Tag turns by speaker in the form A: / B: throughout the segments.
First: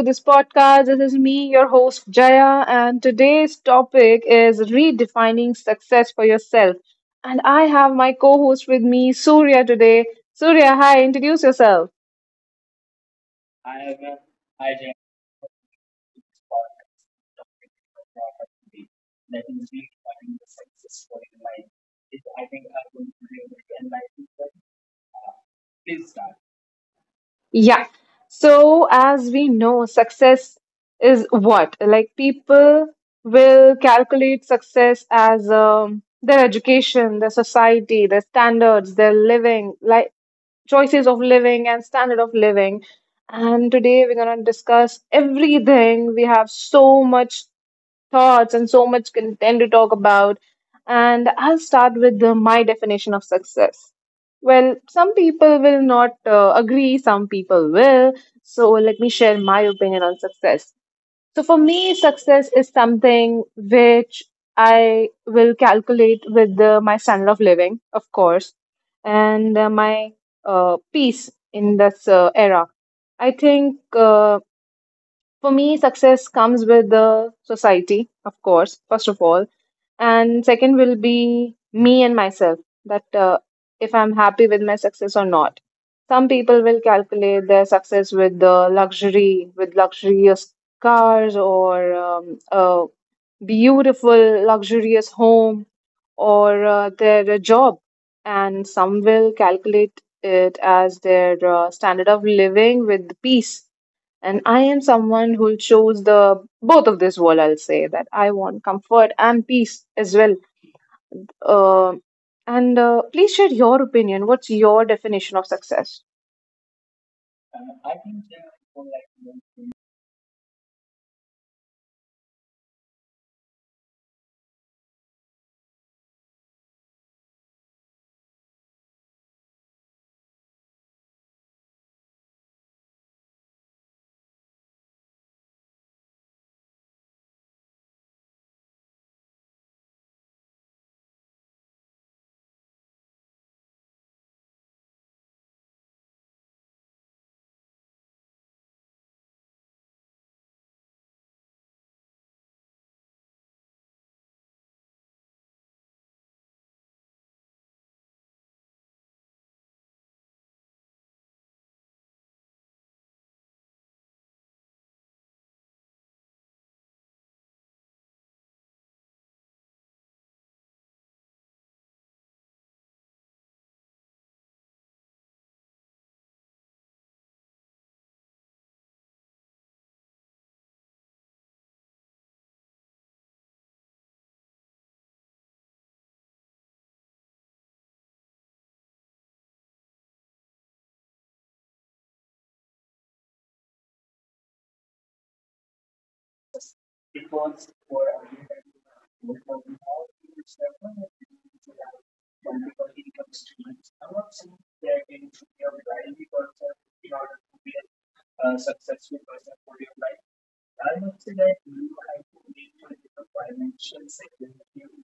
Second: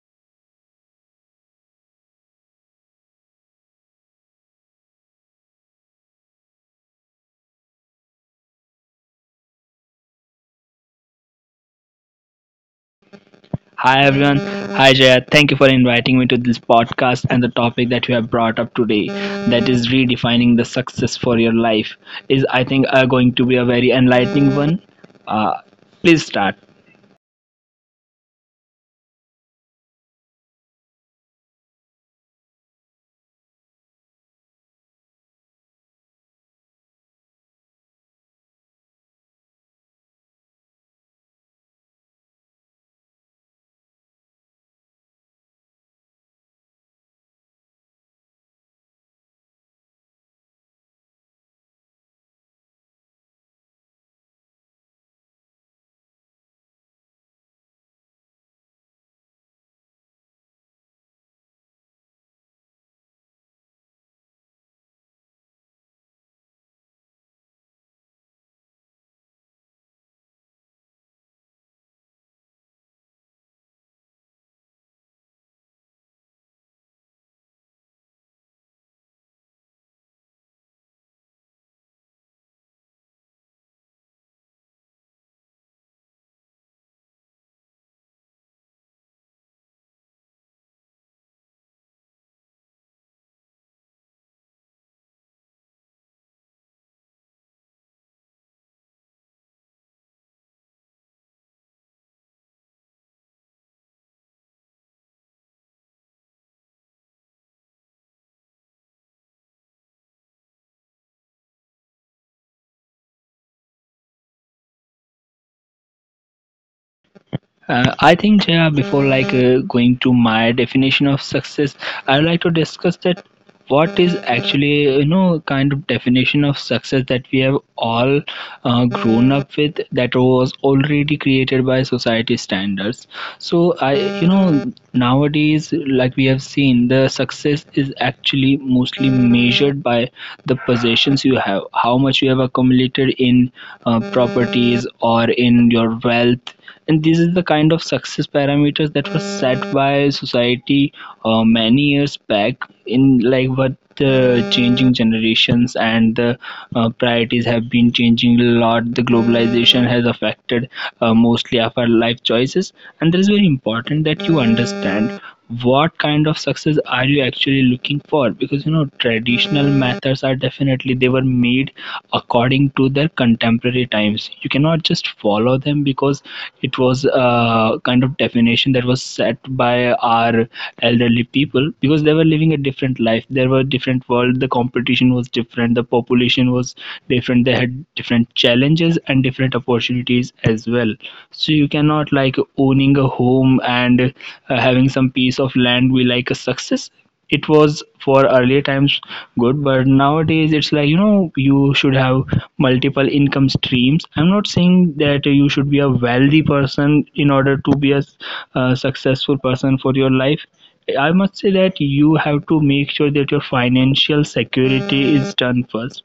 A: this podcast. This is me, your host Jaya, and today's topic is redefining success for yourself. And I have my co host with me, Surya, today. Surya, hi, introduce yourself.
B: Hi everyone. Hi Jaya. Thank you for inviting me to this podcast, and the topic that you have brought up today, that is redefining the success for your life, is I think going to be a very enlightening one. Uh, Please start.
A: Yeah. So, as we know, success is what? Like, people will calculate success as their education, their society, their standards, their living, like choices of living and standard of living. And today we're going to discuss everything. We have so much thoughts and so much content to talk about. And I'll start with my definition of success. Well, some people will not agree, some people will. So, let me share my opinion on success. So, for me, success is something which I will calculate with my standard of living, of course, and my peace in this era. I think for me, success comes with the society, of course, first of all, and second will be me and myself, that if I'm happy with my success or not. Some people will calculate their success with the luxury with luxurious cars, or a beautiful luxurious home, or their job, and some will calculate it as their standard of living with peace. And I am someone who chose the both of this world. I'll say that I want comfort and peace as well. Uh, and Please share your opinion. What's your definition of success?
B: I think Jaya, before going to my definition of success, I'd like to discuss that what is actually, you know, kind of definition of success that we have all grown up with, that was already created by society standards. So I, you know, nowadays, like, we have seen the success is actually mostly measured by the possessions you have, how much you have accumulated in properties or in your wealth. And this is the kind of success parameters that were set by society many years back. In like what the changing generations and the priorities have been changing a lot, the globalization has affected mostly of our life choices. And that is very important, that you understand what kind of success are you actually looking for, because you know traditional methods, are definitely, they were made according to their contemporary times. You cannot just follow them, because it was a kind of definition that was set by our elderly people, because they were living a different life. There were different world, the competition was different, the population was different, they had different challenges and different opportunities as well. So you cannot, like owning a home and having some piece of land be like a success. It was for earlier times good, but nowadays it's like, you know, you should have multiple income streams. I'm not saying that you should be a wealthy person in order to be a successful person for your life. I must say that you have to make sure that your financial security is done first.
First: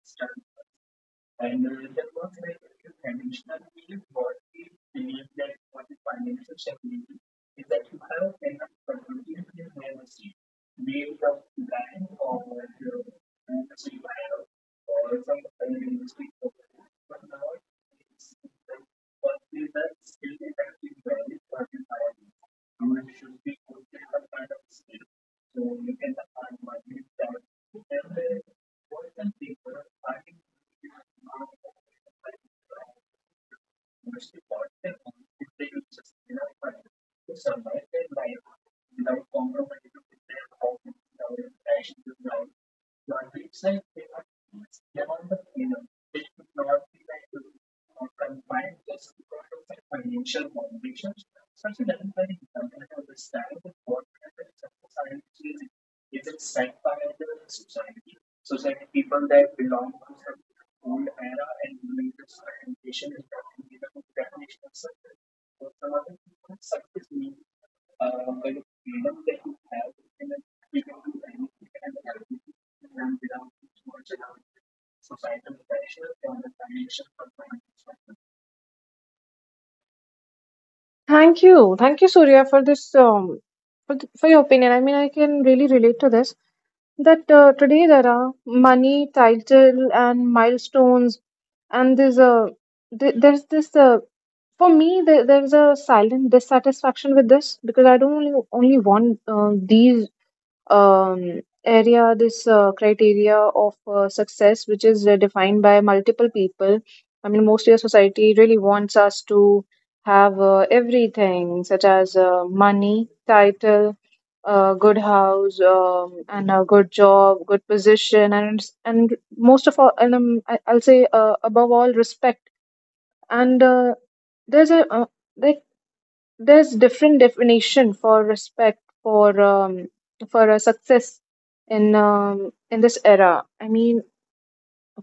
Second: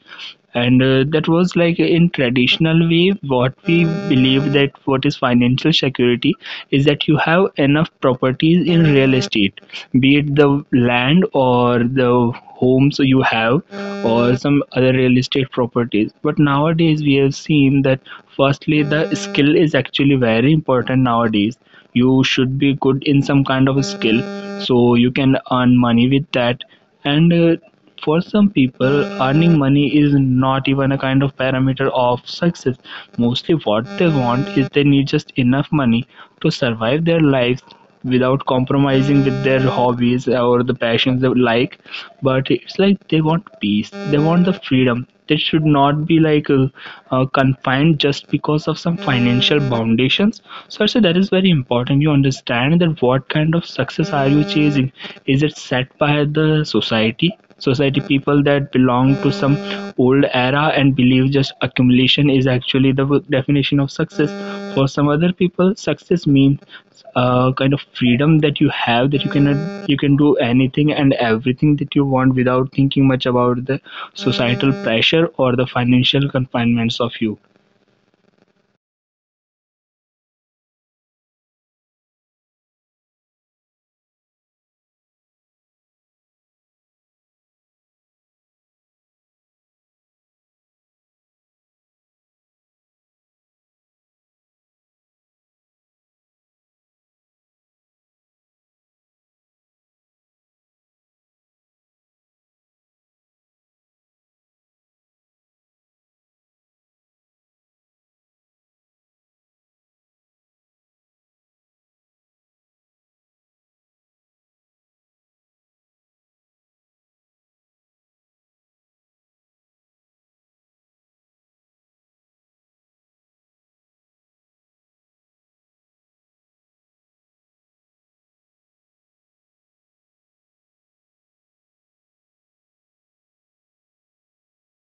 B: And that was, like, in traditional way, what we believe, that what is financial security, is that you have enough properties in real estate, be it the land or the homes you have, or some other real estate properties. But nowadays we have seen that, firstly, the skill is actually very important nowadays. You should be good in some kind of a skill, so you can earn money with that. And for some people, earning money is not even a kind of parameter of success. Mostly what they want is they need just enough money to survive their lives without compromising with their hobbies or the passions they like. But it's like, they want peace, they want the freedom, they should not be like confined just because of some financial foundations. So I say that is very important, you understand that what kind of success are you chasing. Is it set by the society, society people that belong to some old era and believe just accumulation is actually the definition of success? For some other people, success means kind of freedom that you have, that you cannot, you can do anything and everything that you want without thinking much about the societal pressure or the financial confinements of you.
A: Thank you, Surya, for this, for your opinion. I mean, I can really relate to this, that today there are money, title, and milestones, and there's this, for me there's a silent dissatisfaction with this because I don't only want these this criteria of success, which is defined by multiple people. I mean, mostly our society really wants us to have everything, such as money, title, a good house, and a good job, good position, and most of all, and I'll say above all, respect. And There's a, like there's different definition for respect, for a success in this era. I mean,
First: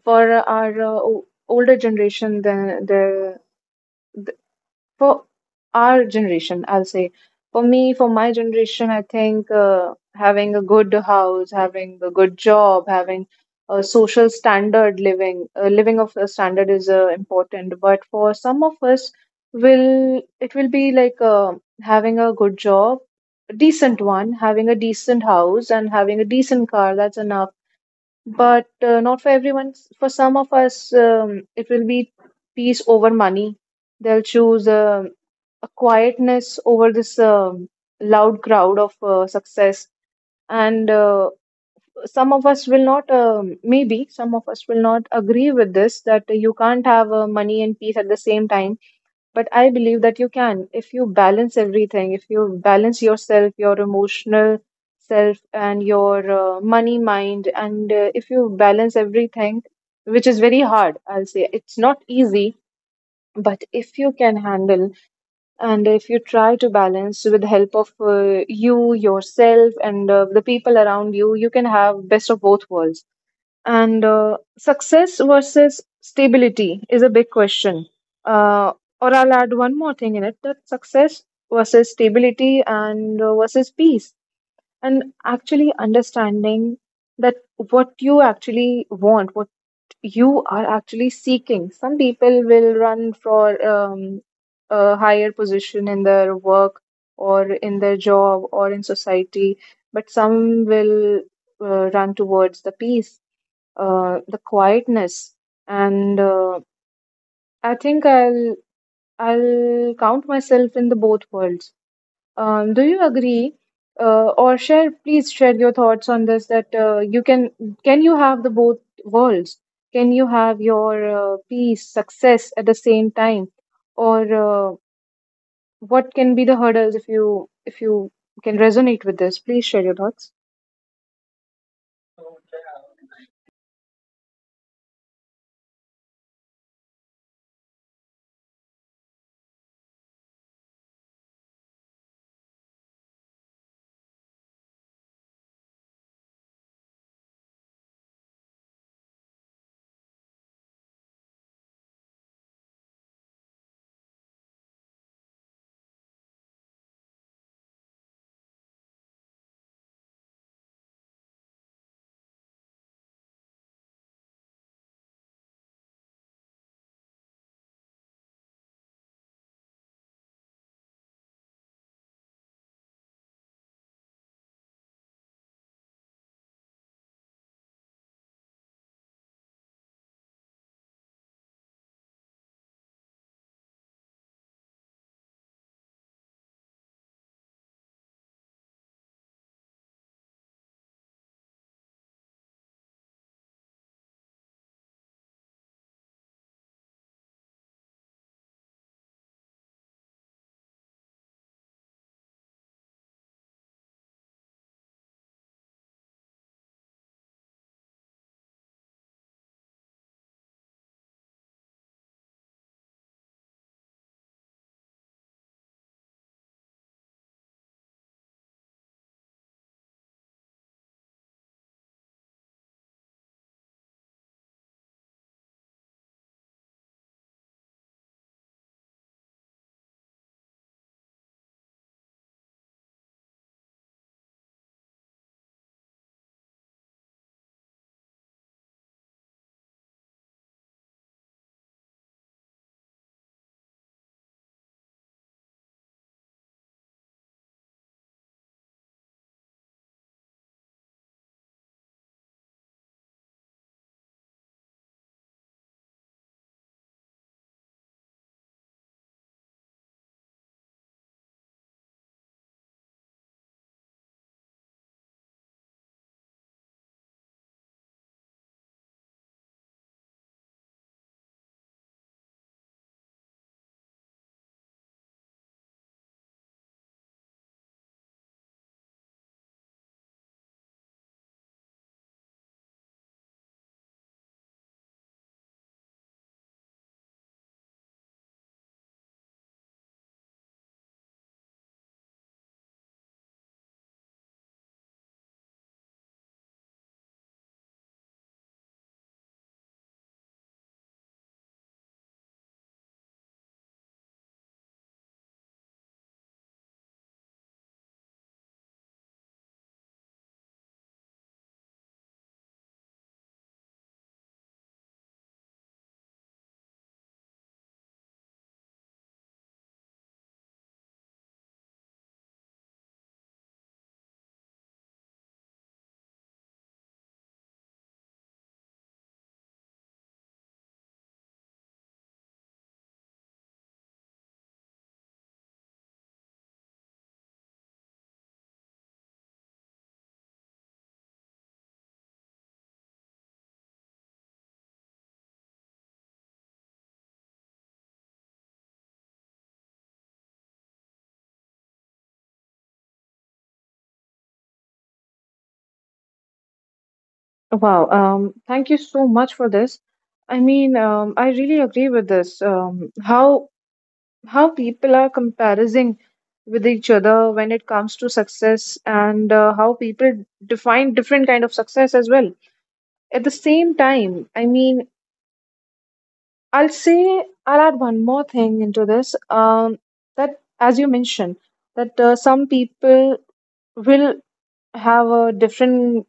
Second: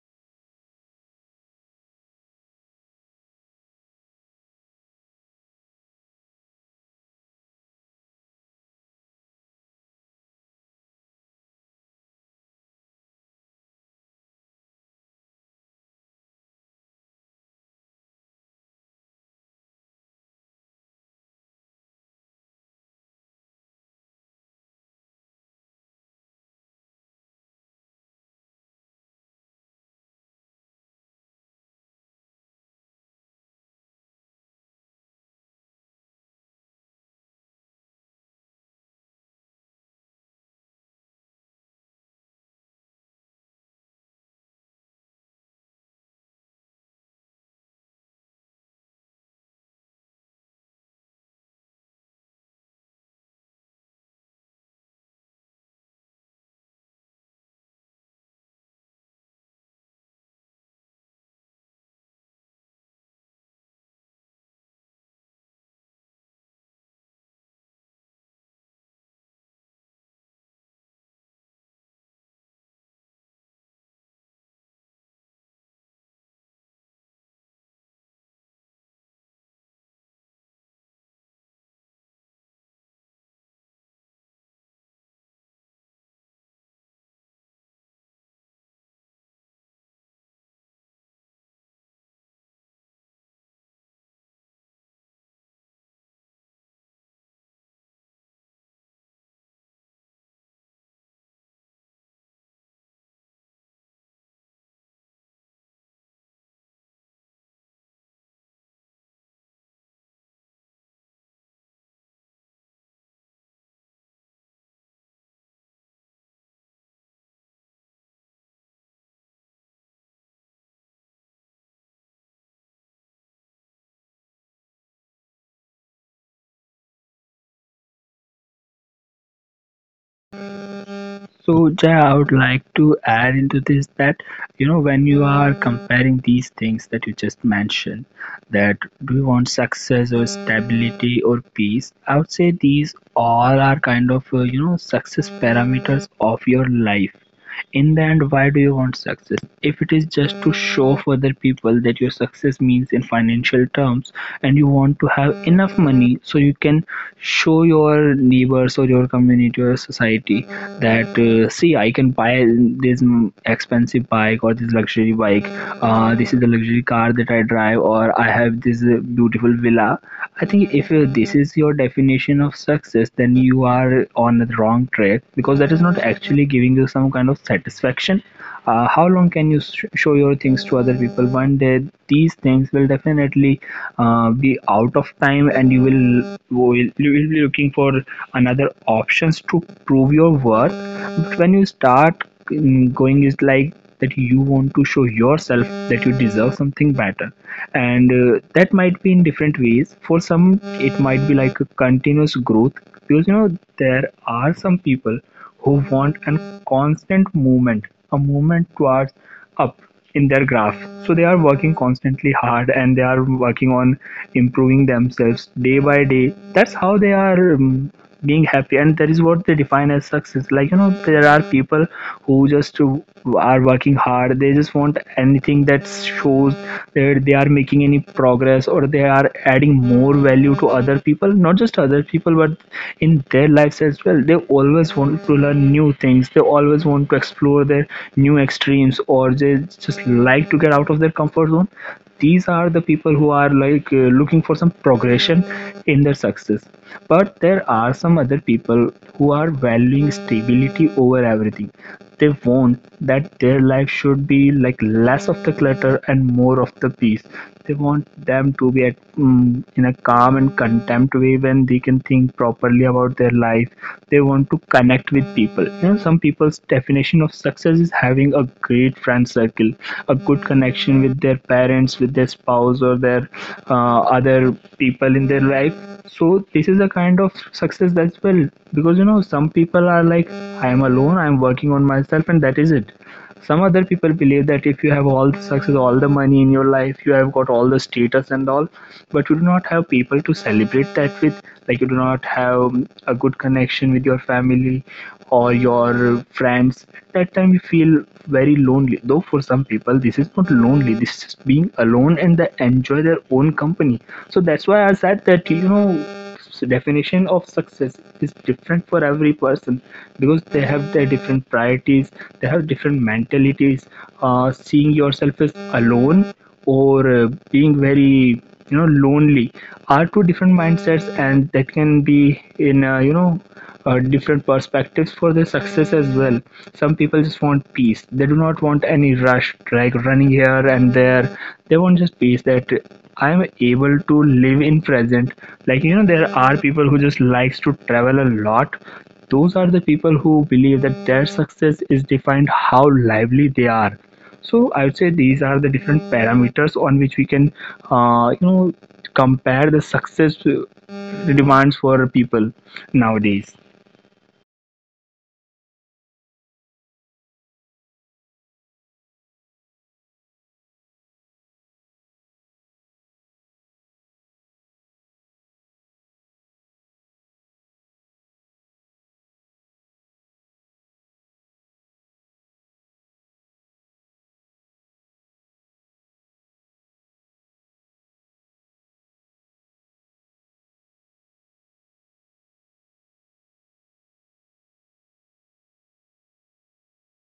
A: for our older generation, then there, for our generation, I'll say, for me, for my generation, I think, having a good house having a good job, having a social standard living, living of a standard is important, but for some of us will, it will be like, having a good job, a decent one, having a decent house, and having a decent car, that's enough. But not for everyone. For some of us, it will be peace over money. They'll choose a quietness over this loud crowd of success. And Some of us will not, maybe some of us will not agree with this, that you can't have money and peace at the same time, but I believe that you can, if you balance everything, if you balance yourself, your emotional self, and your money mind, and if you balance everything, which is very hard. I'll say it's not easy. But if you can handle and if you try to balance with the help of you, yourself, and the people around you, you can have best of both worlds. And success versus stability is a big question. Uh, or I'll add one more thing in it, that success versus stability and versus peace. And actually understanding that what you actually want, what you are actually seeking. Some people will run for a higher position in their work or in their job or in society, but some will run towards the peace, the quietness, and I think I'll count myself in the both worlds. Do you agree, or share? Please share your thoughts on this. That you can you have the both worlds? Can you have your peace, success at the same time, or what can be the hurdles if you can resonate with this? Please share your
B: So,
A: thoughts.
B: Jay, I would like to add into this that, you know, when you are comparing these things that you just mentioned, that do you want success or stability or peace, I would say these all are kind of, you know, success parameters of your life. In the end, why do you want success? If it is just to show for other people that your success means in financial terms, and you want to have enough money so you can show your neighbors or your community or society that, see, I can buy this, expensive bike or this luxury bike. This is the luxury car that I drive, or I have this beautiful villa. I think if this is your definition of success, then you are on the wrong track, because that is not actually giving you some kind of satisfaction. How long can you show your things to other people? One day, these things will definitely be out of time, and you will be looking for another options to prove your worth. But when you start going, it's like that you want to show yourself that you deserve something better. And that might be in different ways. For some, it might be like a continuous growth, because, you know, there are some people who want a constant movement, a movement towards up in their graph. So they are working constantly hard, and they are working on improving themselves day by day. That's how they are being happy, and that is what they define as success. Like, you know, there are people who just are working hard. They just want anything that shows that they are making any progress, or they are adding more value to other people, not just other people, but in their lives as well. They always want to learn new things, they always want to explore their new extremes, or they just like to get out of their comfort zone. These are the people who are like, looking for some progression in their success. But there are some other people who are valuing stability over everything. They want that their life should be like less of the clutter and more of the peace. They want them to be at, in a calm and content way, when they can think properly about their life. They want to connect with people. You know, some people's definition of success is having a great friend circle, a good connection with their parents, with their spouse, or their other people in their life. So this is a kind of success as well, because you know some people are like, I am alone, I am working on myself, and that is it. Some other people believe that if you have all the success, all the money in your life, you have got all the status and all, but you do not have people to celebrate that with. Like you do not have a good connection with your family or your friends. At that time you feel very lonely. Though for some people this is not lonely, this is being alone, and they enjoy their own company. So that's why I said that, you know, definition of success is different for every person, because they have their different priorities, they have different mentalities. Seeing yourself as alone, or being very, you know, lonely, are two different mindsets, and that can be in, you know, different perspectives for the success as well. Some people just want peace, they do not want any rush, like running here and there. They want just peace, that I'm able to live in present. Like, you know, there are people who just likes to travel a lot. Those are the people who believe that their success is defined how lively they are. So I would say these are the different parameters on which we can, you know, compare the success demands for people nowadays.
A: Wow, thank you so much for this. I mean, I really agree with this. How how people are comparing with each other when it comes to success, and how people define different kind of success as well. At the same time, I mean, I'll add one more thing into this. That as you mentioned, that some people will have a different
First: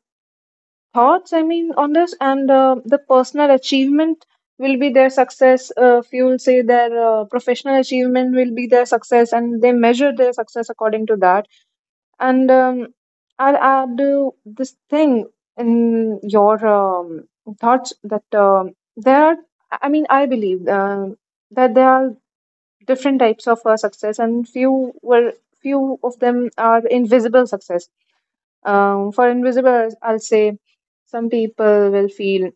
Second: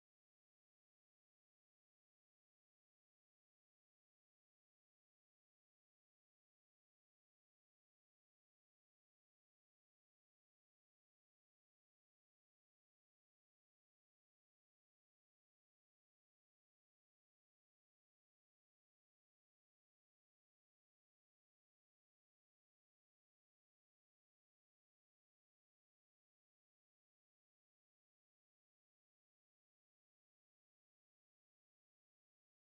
A: thoughts, I mean, on this, and the personal achievement will be their success, if you will say, their professional achievement will be their success, and they measure their success according to that. And I'll add, this thing in your thoughts, that there are, I mean, I believe, that there are different types of success, and were few of them are invisible success. For invisible, I'll say some people will feel,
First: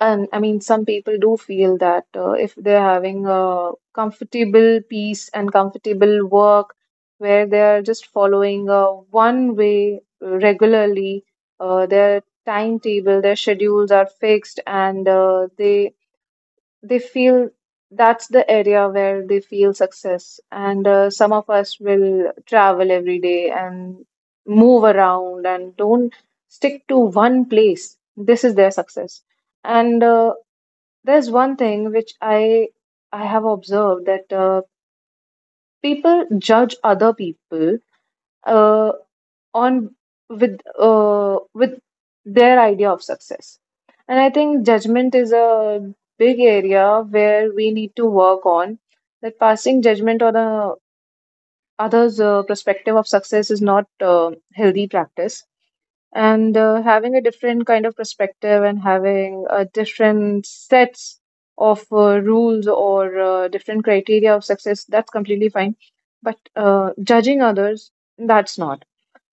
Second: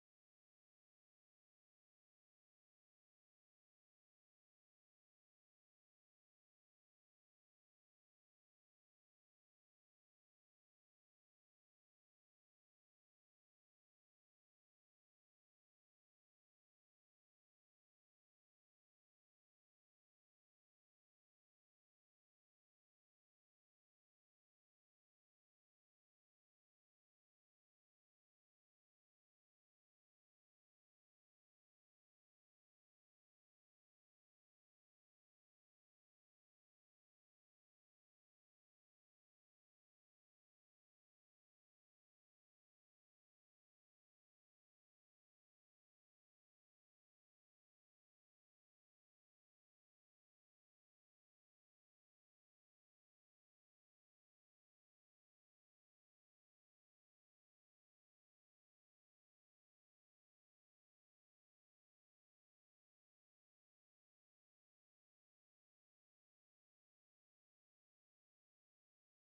A: and I mean, some people do feel that if they're having a comfortable peace and comfortable work where they're just following a one way regularly, their timetable, their schedules are fixed, and they feel that's the area where they feel success. And some of us will travel every day and move around and don't stick to one place. This is their success. And there's one thing which I have observed, that people judge other people. Uh, on, with their idea of success. And I think judgment is a big area where we need to work on, that passing judgment on the others' perspective of success is not healthy practice. And having a different kind of perspective and having a different sets of rules or different criteria of success, that's completely fine. But judging others, that's not.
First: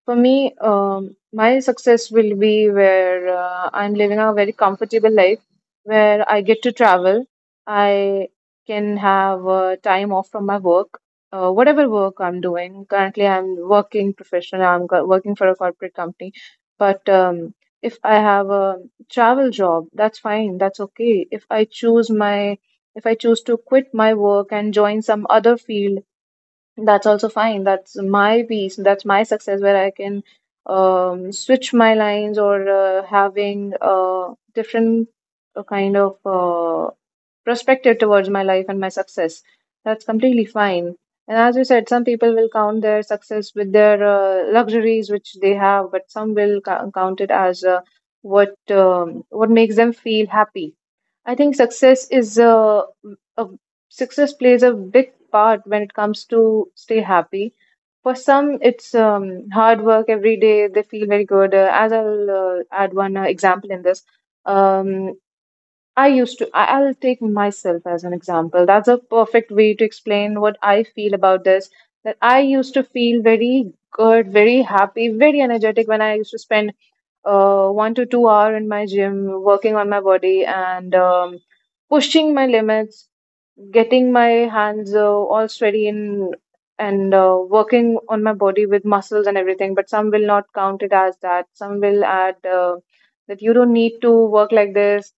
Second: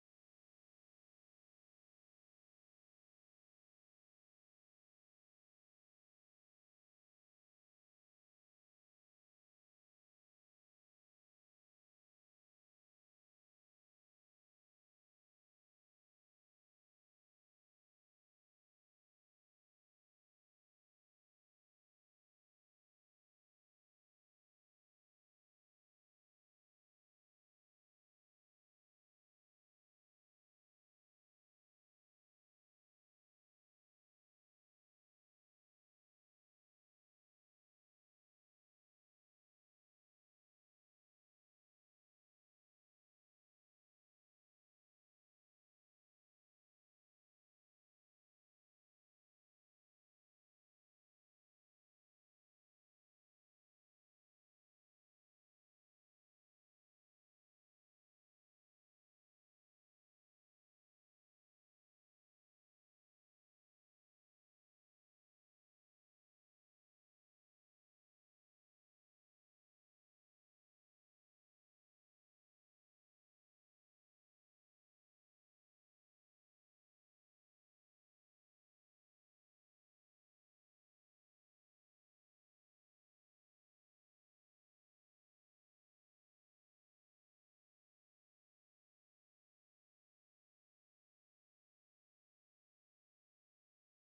A: For me, my success will be where I'm living a very comfortable life, where I get to travel. I can have time off from my work, whatever work I'm doing. Currently, I'm working professional. Working for a corporate company, but if I have a travel job, that's fine. That's okay. If if I choose to quit my work and join some other field, that's also fine. That's my piece, that's my success, where I can switch my lines or having a different uh, kind of uh, perspective towards my life and my success. That's completely fine. And as you said, some people will count their success with their luxuries which they have, but some will count it as what makes them feel happy. I think a success plays a big part when it comes to stay happy. For some, it's hard work every day. They feel very good. As I'll add one example in this. Um, I used to. I, I'll take myself as an example. That's a perfect way to explain what I feel about this. That I used to feel very good, very happy, very energetic when I used to spend 1 to 2 hour in my gym, working on my body, and pushing my limits, getting my hands all sweaty, and working on my body with muscles and everything. But some will not count it as that. Some will add, that you don't need to work like this,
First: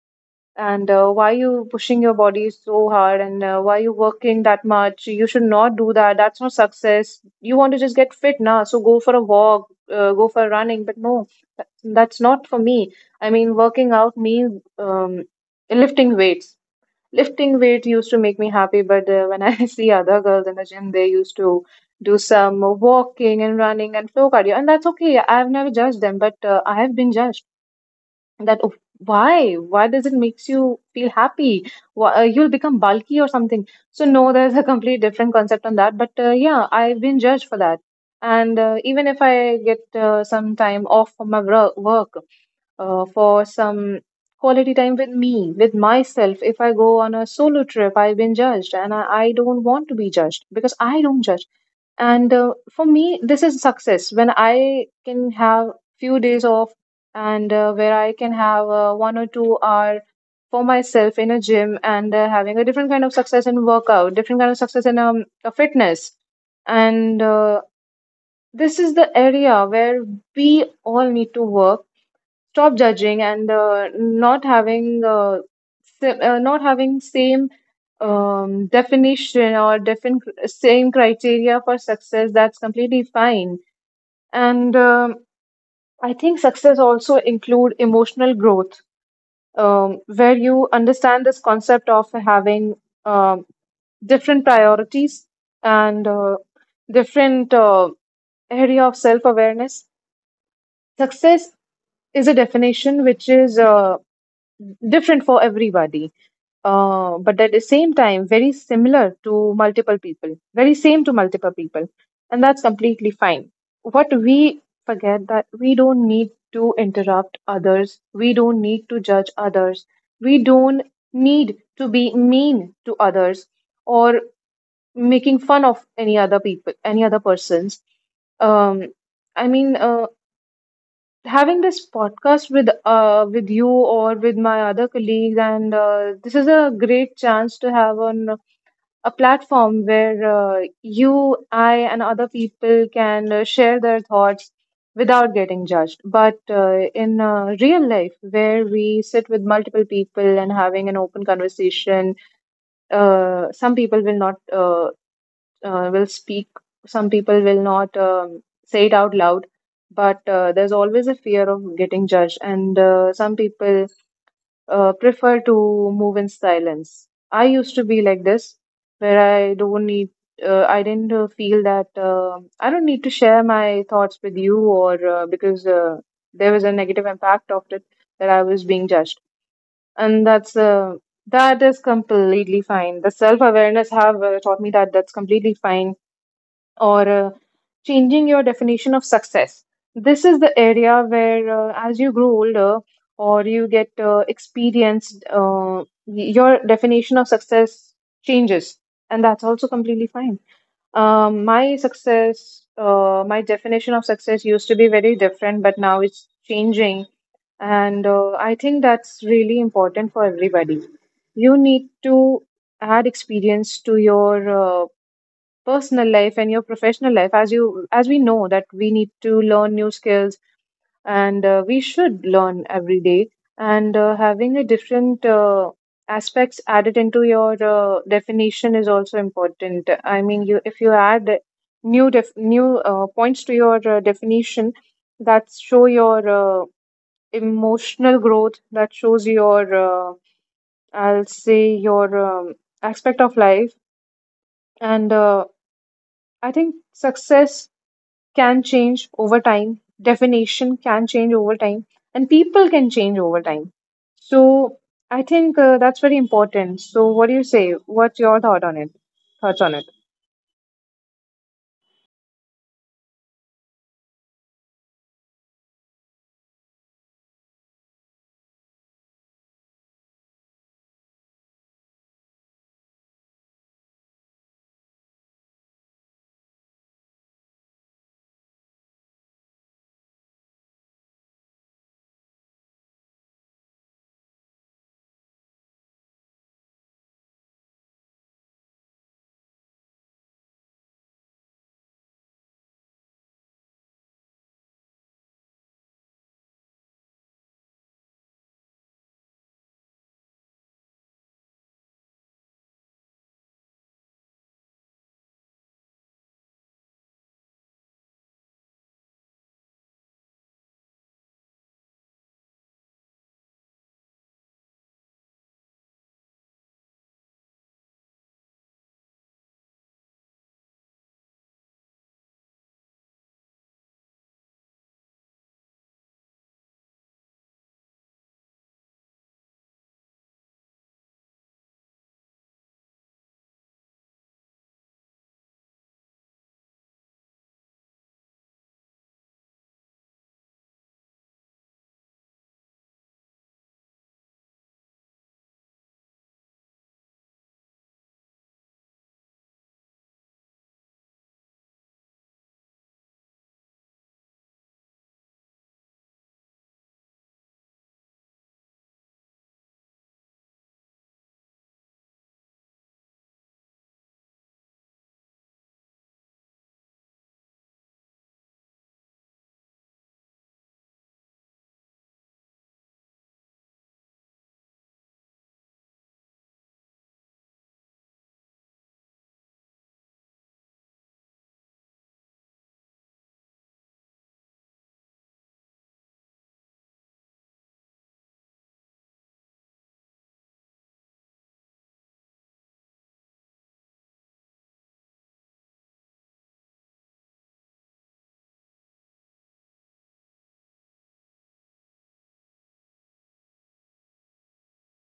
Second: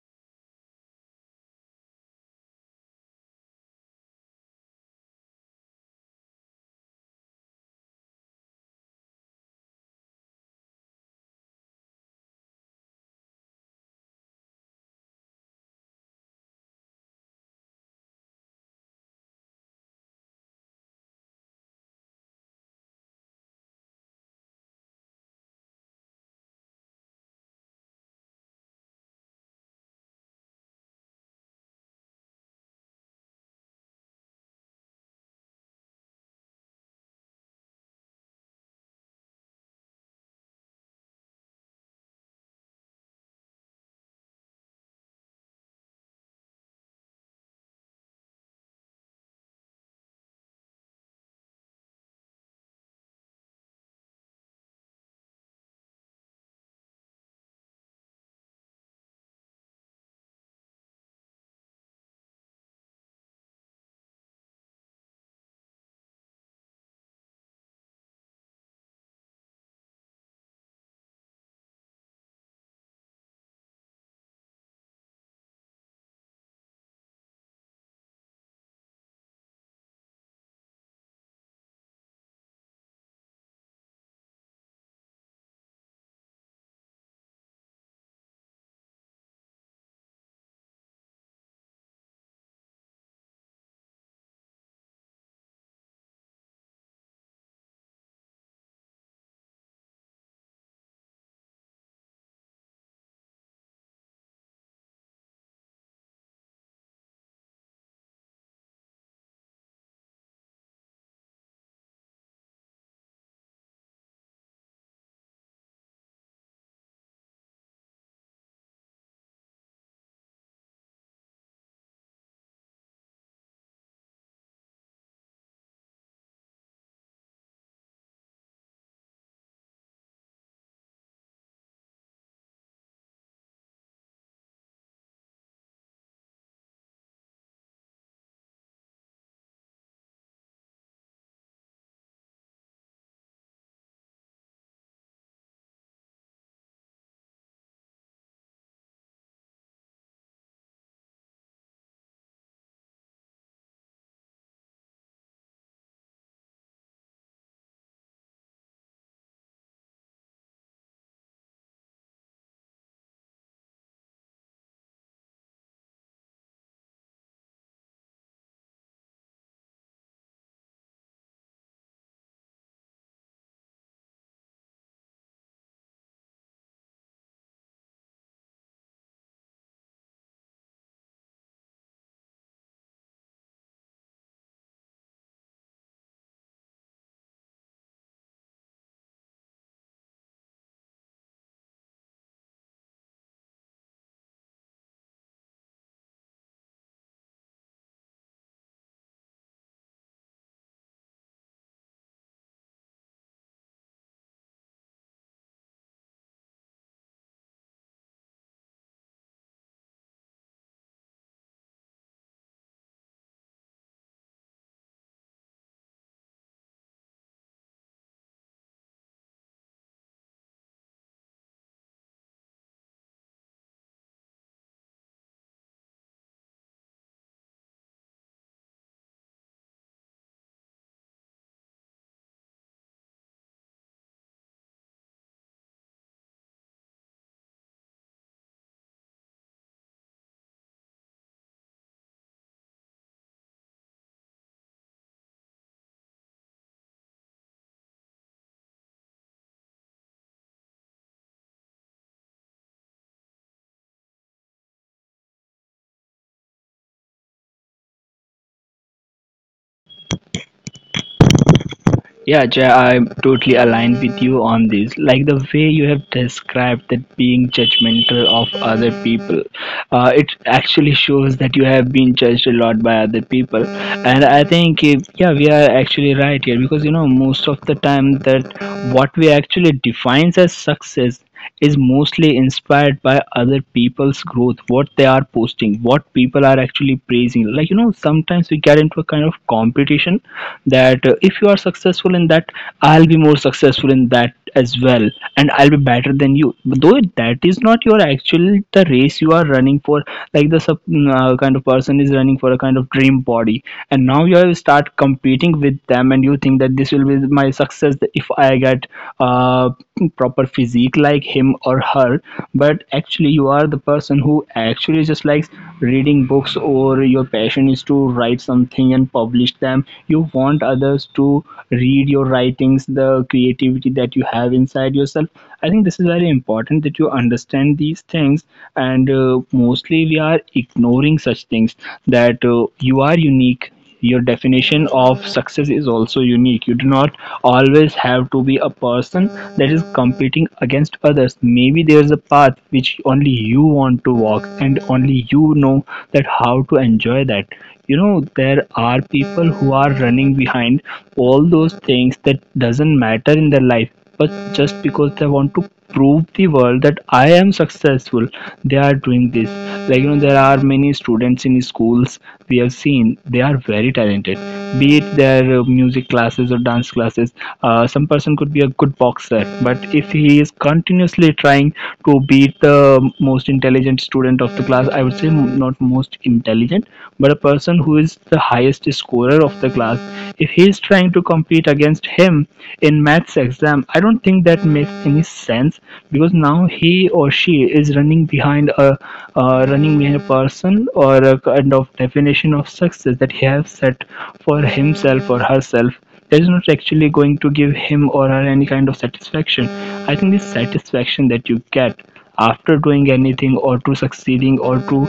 A: and why you pushing your body so hard, and why you working that much, you should not do that, that's not success, you want to just get fit now, so go for a walk, go for running. But no, that- that's not for me. I mean, working out means, lifting weights. Lifting weight used to make me happy, but when I see other girls in the gym, they used to do some walking and running and flow cardio, and that's okay. I've never judged them, but I have been judged. That, "Oh, why does it makes you feel happy, why, you'll become bulky or something." So no, there's a complete different concept on that. But yeah, I've been judged for that. And even if I get some time off from my work, for some quality time with me, with myself. If I go on a solo trip, I've been judged, and I don't want to be judged, because I don't judge. And for me, this is success, when I can have few days off, and where I can have 1 or 2 hour for myself in a gym, and having a different kind of success in workout, different kind of success in a fitness. And this is the area where we all need to work: stop judging, and not having, not having same definition or different same criteria for success. That's completely fine. And I think success also include emotional growth, where you understand this concept of having um, different priorities and different area of self awareness. Success is a definition which is different for everybody, but at the same time very similar to multiple people, very same to multiple people, and that's completely fine. What we forget, that we don't need to interrupt others, we don't need to judge others, we don't need to be mean to others, or making fun of any other people, any other persons. um, I mean, having this podcast with you or with my other colleagues, and this is a great chance to have on a platform where you, I, and other people can share their thoughts without getting judged. But in real life, where we sit with multiple people and having an open conversation, some people will not, will speak. Some people will not say it out loud, but there's always a fear of getting judged, and some people prefer to move in silence. I used to be like this, where I don't need, I didn't feel that I don't need to share my thoughts with you, or because there was a negative impact of it, that I was being judged. And that's that is completely fine. The self awareness have taught me that that's completely fine. Or changing your definition of success. This is the area where, as you grow older or you get experienced, your definition of success changes, and that's also completely fine. My success, my definition of success used to be very different, but now it's changing, and I think that's really important for everybody. You need to add experience to your personal life and your professional life, as you as we know that we need to learn new skills, and we should learn every day. And having a different aspects added into your definition is also important. I mean, you if you add new points to your definition, that show your emotional growth, that shows your, I'll say your aspect of life. And I think success can change over time, definition can change over time, and people can change over time. So I think that's very important. So what do you say? What's your thought on it? Thoughts on it?
B: Yeah, Jay, I'm totally aligned with you on this. Like the way you have described that being judgmental of other people, it actually shows that you have been judged a lot by other people. And I think, if, yeah, we are actually right here, because you know most of the time that what we actually defines as success is mostly inspired by other people's growth, what they are posting, what people are actually praising. Like, you know, sometimes we get into a kind of competition that if you are successful in that, I'll be more successful in that as well, and I'll be better than you. But though that is not your actual the race you are running for, like the sub, kind of person is running for a kind of dream body, and now you have start competing with them, and you think that this will be my success if I get uh, proper physique like him or her. But actually you are the person who actually just likes reading books, or your passion is to write something and publish them. You want others to read your writings, the creativity that you have inside yourself. I think this is very important that you understand these things. And mostly we are ignoring such things, that you are unique, your definition of success is also unique. You do not always have to be a person that is competing against others. Maybe there's a path which only you want to walk and only you know that how to enjoy that. You know, there are people who are running behind all those things that doesn't matter in their life but just because they want to prove the world that I am successful, they are doing this. Like you know, there are many students in schools we have seen they are very talented. Be it their music classes or dance classes, some person could be a good boxer, but if he is continuously trying to beat the most intelligent student of the class, I would say not most intelligent, but a person who is the highest scorer of the class, if he is trying to compete against him in maths exam. I don't think that makes any sense because now he or she is running behind a person or a kind of definition of success that he has set for himself or herself. That is not actually going to give him or her any kind of satisfaction. I think the satisfaction that you get after doing anything or to succeeding or to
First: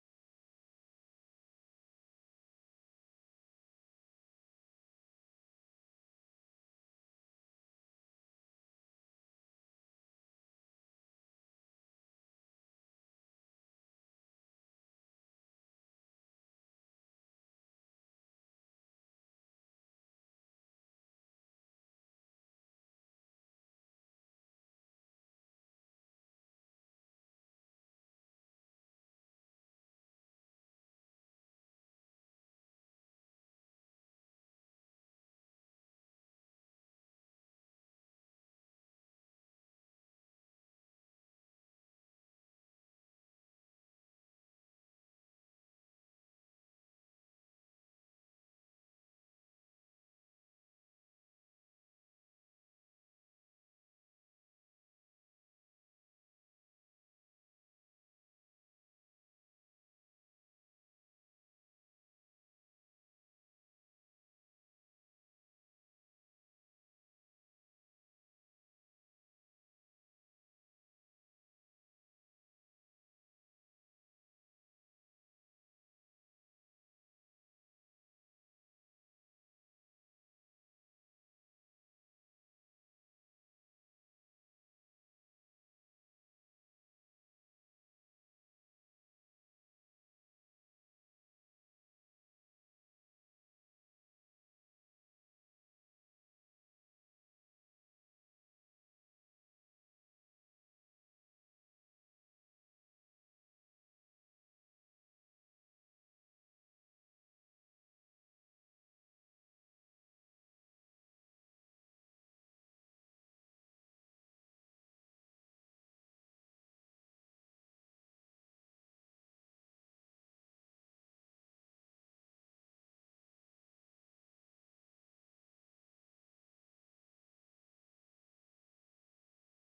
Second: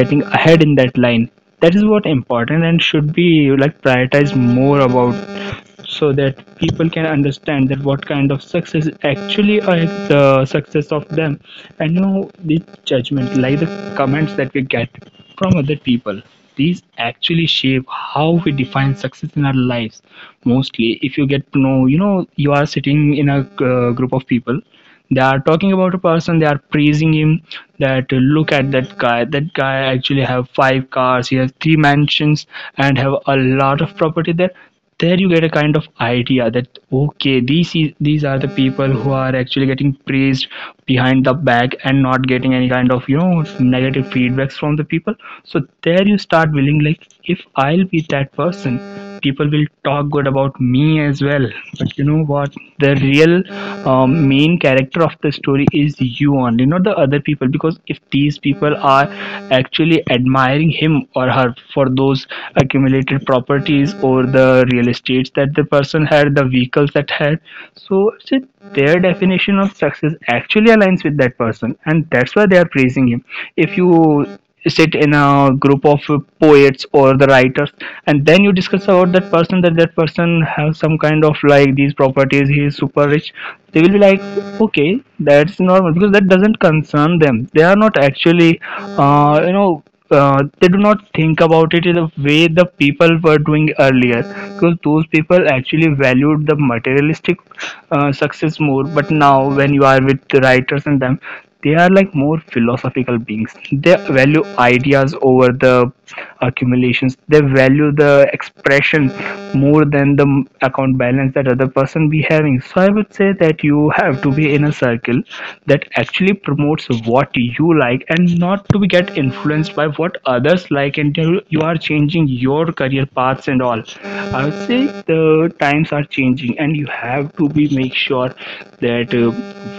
B: getting ahead in that line, that is what important and should be like prioritized more about, so that people can understand that what kind of success actually are the success of them. And you know the judgment, like the comments that we get from other people, these actually shape how we define success in our lives. Mostly if you get to know, you know, you are sitting in a group of people, they are talking about a person, they are praising him that look at that guy, that guy actually have 5 cars, he has 3 mansions and have a lot of property there. There you get a kind of idea that okay, these are the people who are actually getting praised behind the back and not getting any kind of, you know, negative feedbacks from the people. So there you start willing like if I'll be that person, people will talk good about me as well. But you know what, the real main character of the story is you only, not the other people. Because if these people are actually admiring him or her for those accumulated properties or the real estates that the person had, the vehicles that had. So it's their definition of success actually aligns with that person, and that's why they are praising him. If you sit in a group of poets or the writers and then you discuss about that person, that that person has some kind of like these properties, he is super rich, they will be like okay, that's normal, because that doesn't concern them. They are not actually they do not think about it in the way the people were doing earlier, because those people actually valued the materialistic success more. But now when you are with the writers and them, they are like more philosophical beings, they value ideas over the accumulations, they value the expression than more than the account balance that other person be having. So I would say that you have to be in a circle that actually promotes what you like and not to be get influenced by what others like and you are changing your career paths and all. I would say the times are changing and you have to be make sure that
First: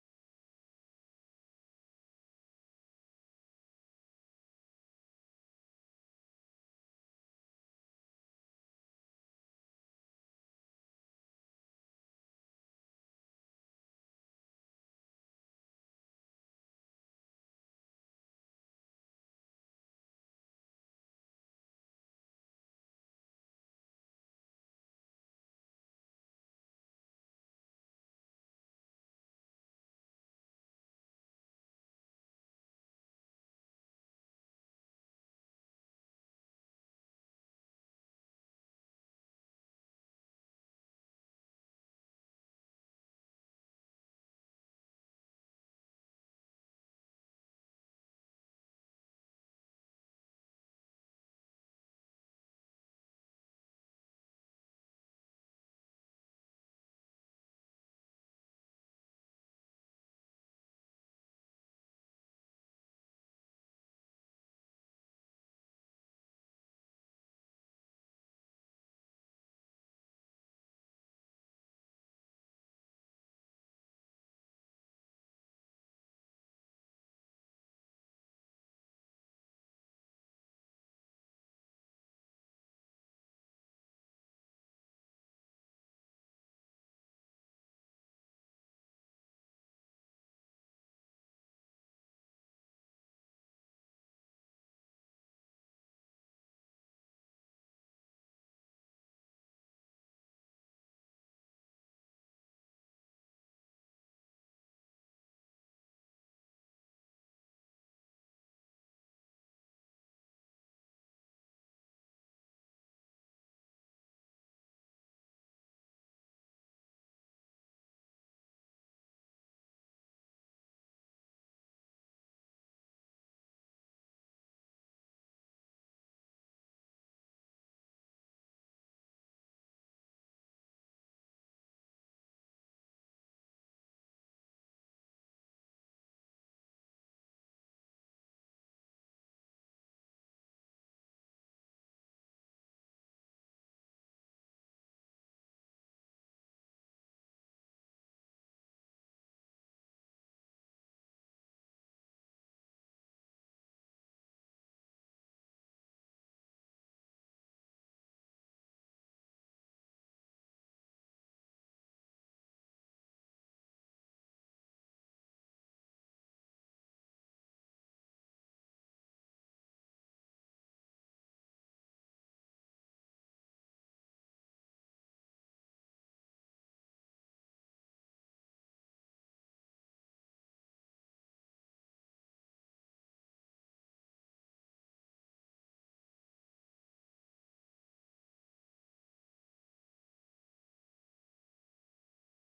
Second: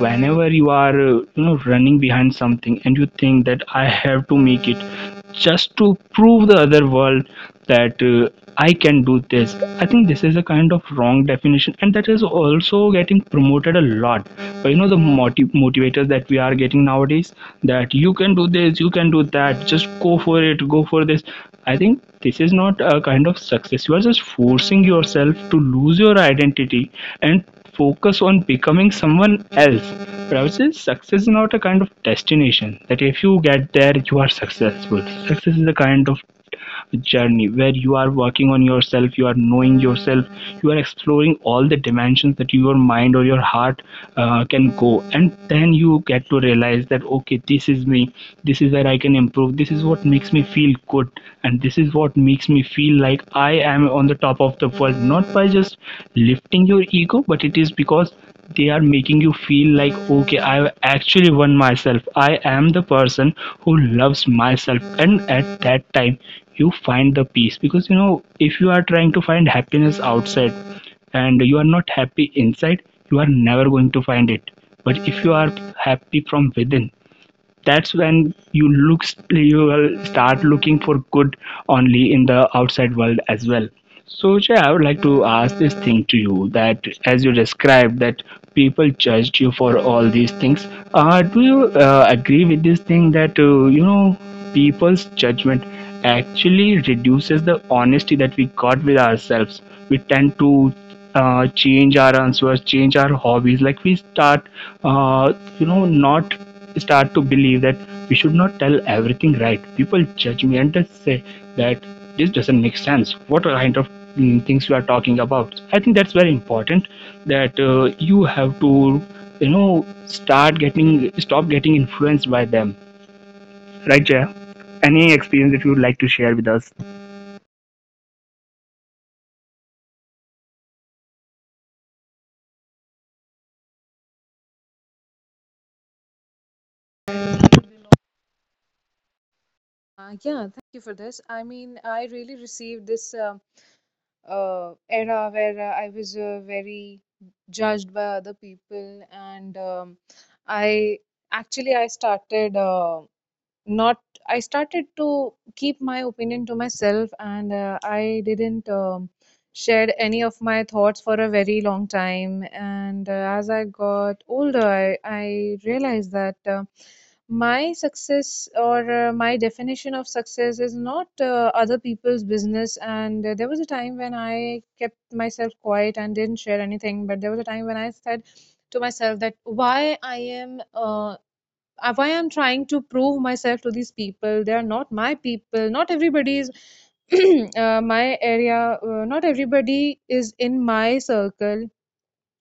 B: whenever you are you know running behind something and you think that I have to make it just to prove the other world that I can do this. I think this is a kind of wrong definition, and that is also getting promoted a lot. But you know, the motivators that we are getting nowadays, that you can do this, you can do that, just go for it, go for this. I think this is not a kind of success. You are just forcing yourself to lose your identity and focus on becoming someone else. But I would say success is not a kind of destination that if you get there, you are successful. Success is a kind of journey where you are working on yourself, you are knowing yourself, you are exploring all the dimensions that your mind or your heart can go, and then you get to realize that okay, this is me, this is where I can improve, this is what makes me feel good, and this is what makes me feel like I am on the top of the world. Not by just lifting your ego, but it is because they are making you feel like okay, I actually won myself, I am the person who loves myself. And at that time you find the peace, because you know if you are trying to find happiness outside and you are not happy inside, you are never going to find it. But if you are happy from within, that's when you will start looking for good only in the outside world as well. So yeah, I would like to ask this thing to you that as you described that people judged you for all these things, do you agree with this thing that you know, people's judgment actually reduces the honesty that we got with ourselves. We tend to change our answers, change our hobbies, like we start uh, not start to believe that we should not tell everything, right? People judge me and they say that this doesn't make sense. What kind of things you are talking about? I think that's very important that you have to, you know, stop getting influenced by them. Right, Jaya? Any experience that you would like to share with us? Yeah, thank you for this. I mean, I really received this. Era where I was very judged by other people, and I actually I started not I started to keep my opinion to myself, and I didn't shared any of my thoughts for a very long time. And as I got older, I realized that my success or my definition of success is not other people's business. And there was a time when I kept myself quiet and didn't share anything, but there was a time when I said to myself that why I am why I'm trying to prove myself to these people. They are not my people, not everybody is my area, not everybody is in my circle.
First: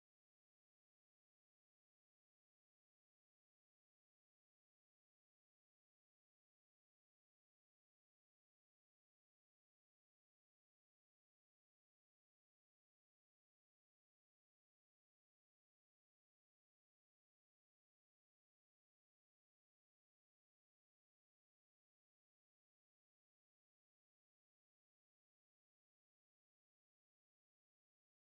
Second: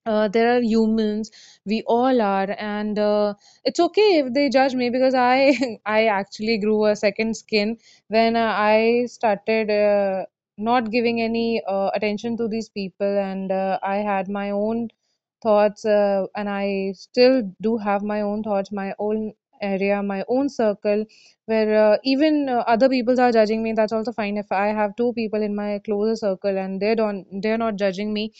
B: There are humans, we all are. And it's okay if they judge me, because I I actually grew a second skin when I started not giving any attention to these people. And I had my own thoughts, and I still do have my own thoughts, my own area, my own circle where even other people are judging me, that's also fine. If I have two people in my closer circle and they're not judging me,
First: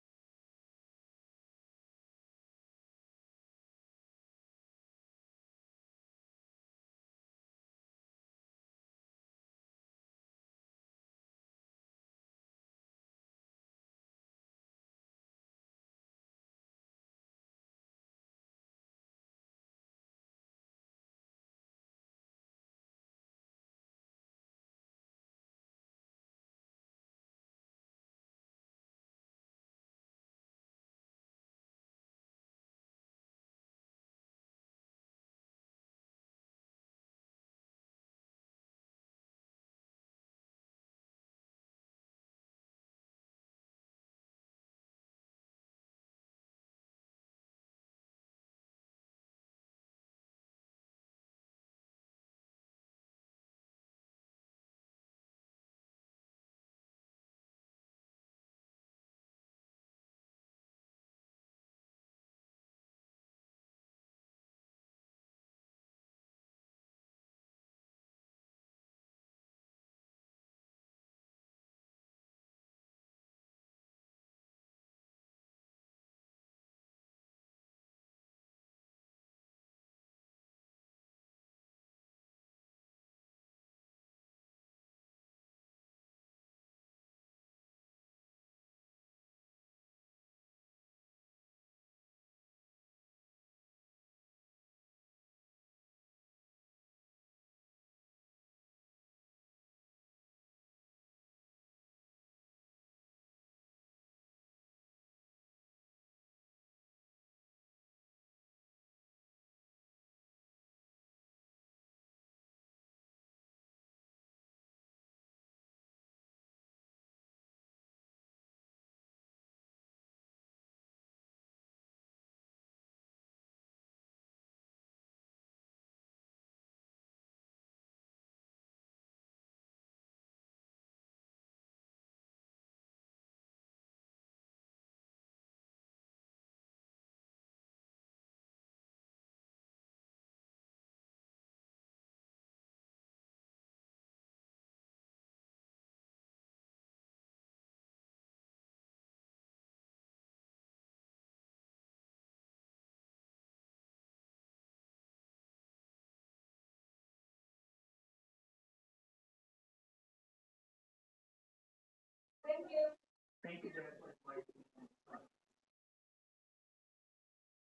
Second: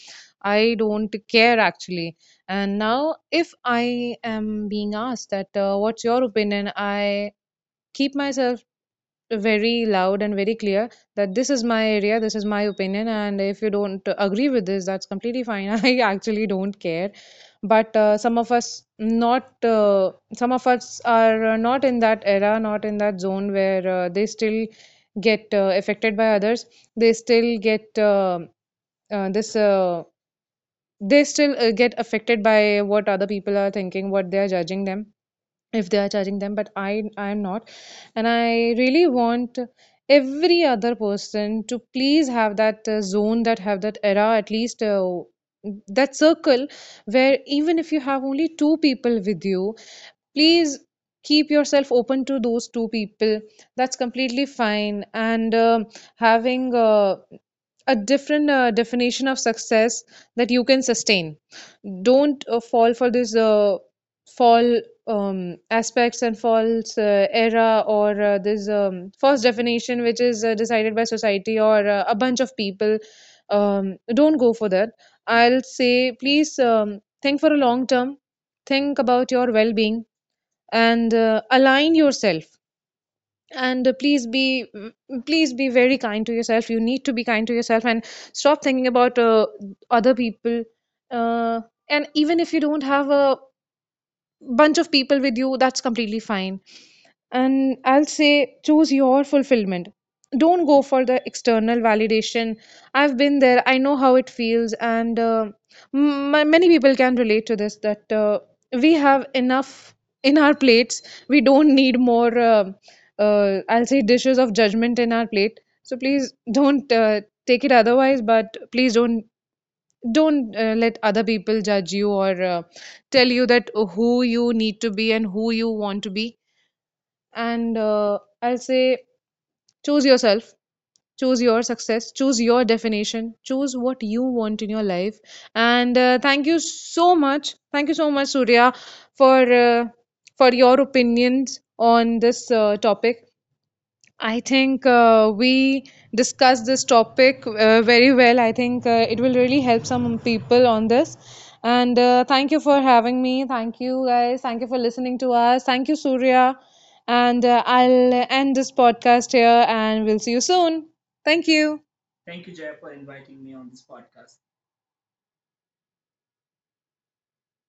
B: I don't care actually. And now, if I am being asked that, what's your opinion? I keep myself very loud and very clear that this is my area, this is my opinion, and if you don't agree with this, that's completely fine. I actually don't care. But some of us not, some of us are not in that era, not in that zone where they still get affected by others. They still get this. They still get affected by what other people are thinking, what they are judging them, if they are judging them. But I am not. And I really want every other person to please have that zone, that have that era, at least that circle where even if you have only two people with you, please keep yourself open to those two people. That's completely fine. And having a different definition of success that you can sustain. Don't fall for this fall aspects and false era or this false definition which is decided by society or a bunch of people. um, don't go for that, I'll say. Please think for a long term, think about your well-being, and align yourself. And please be please be very kind to yourself. You need to be kind to yourself and stop thinking about other people. uh, and even if you don't have a bunch of people with you, that's completely fine. And I'll say choose your fulfillment. Don't go for the external validation. I've been there. I know how it feels, and many people can relate to this. That we have enough in our plates. We don't need more. I'll say dishes of judgment in our plate. So please don't take it otherwise. But please don't let other people judge you or tell you that who you need to be and who you want to be. And I'll say choose yourself, choose your success, choose your definition, choose what you want in your life. And thank you so much, thank you so much, Surya, for uh, for your opinions on this topic. I think we discussed this topic very well. I think it will really help some people on this. And thank you for having me. Thank you, guys. Thank you for listening to us. Thank you, Surya. And I'll end this podcast here, and we'll see you soon. Thank you.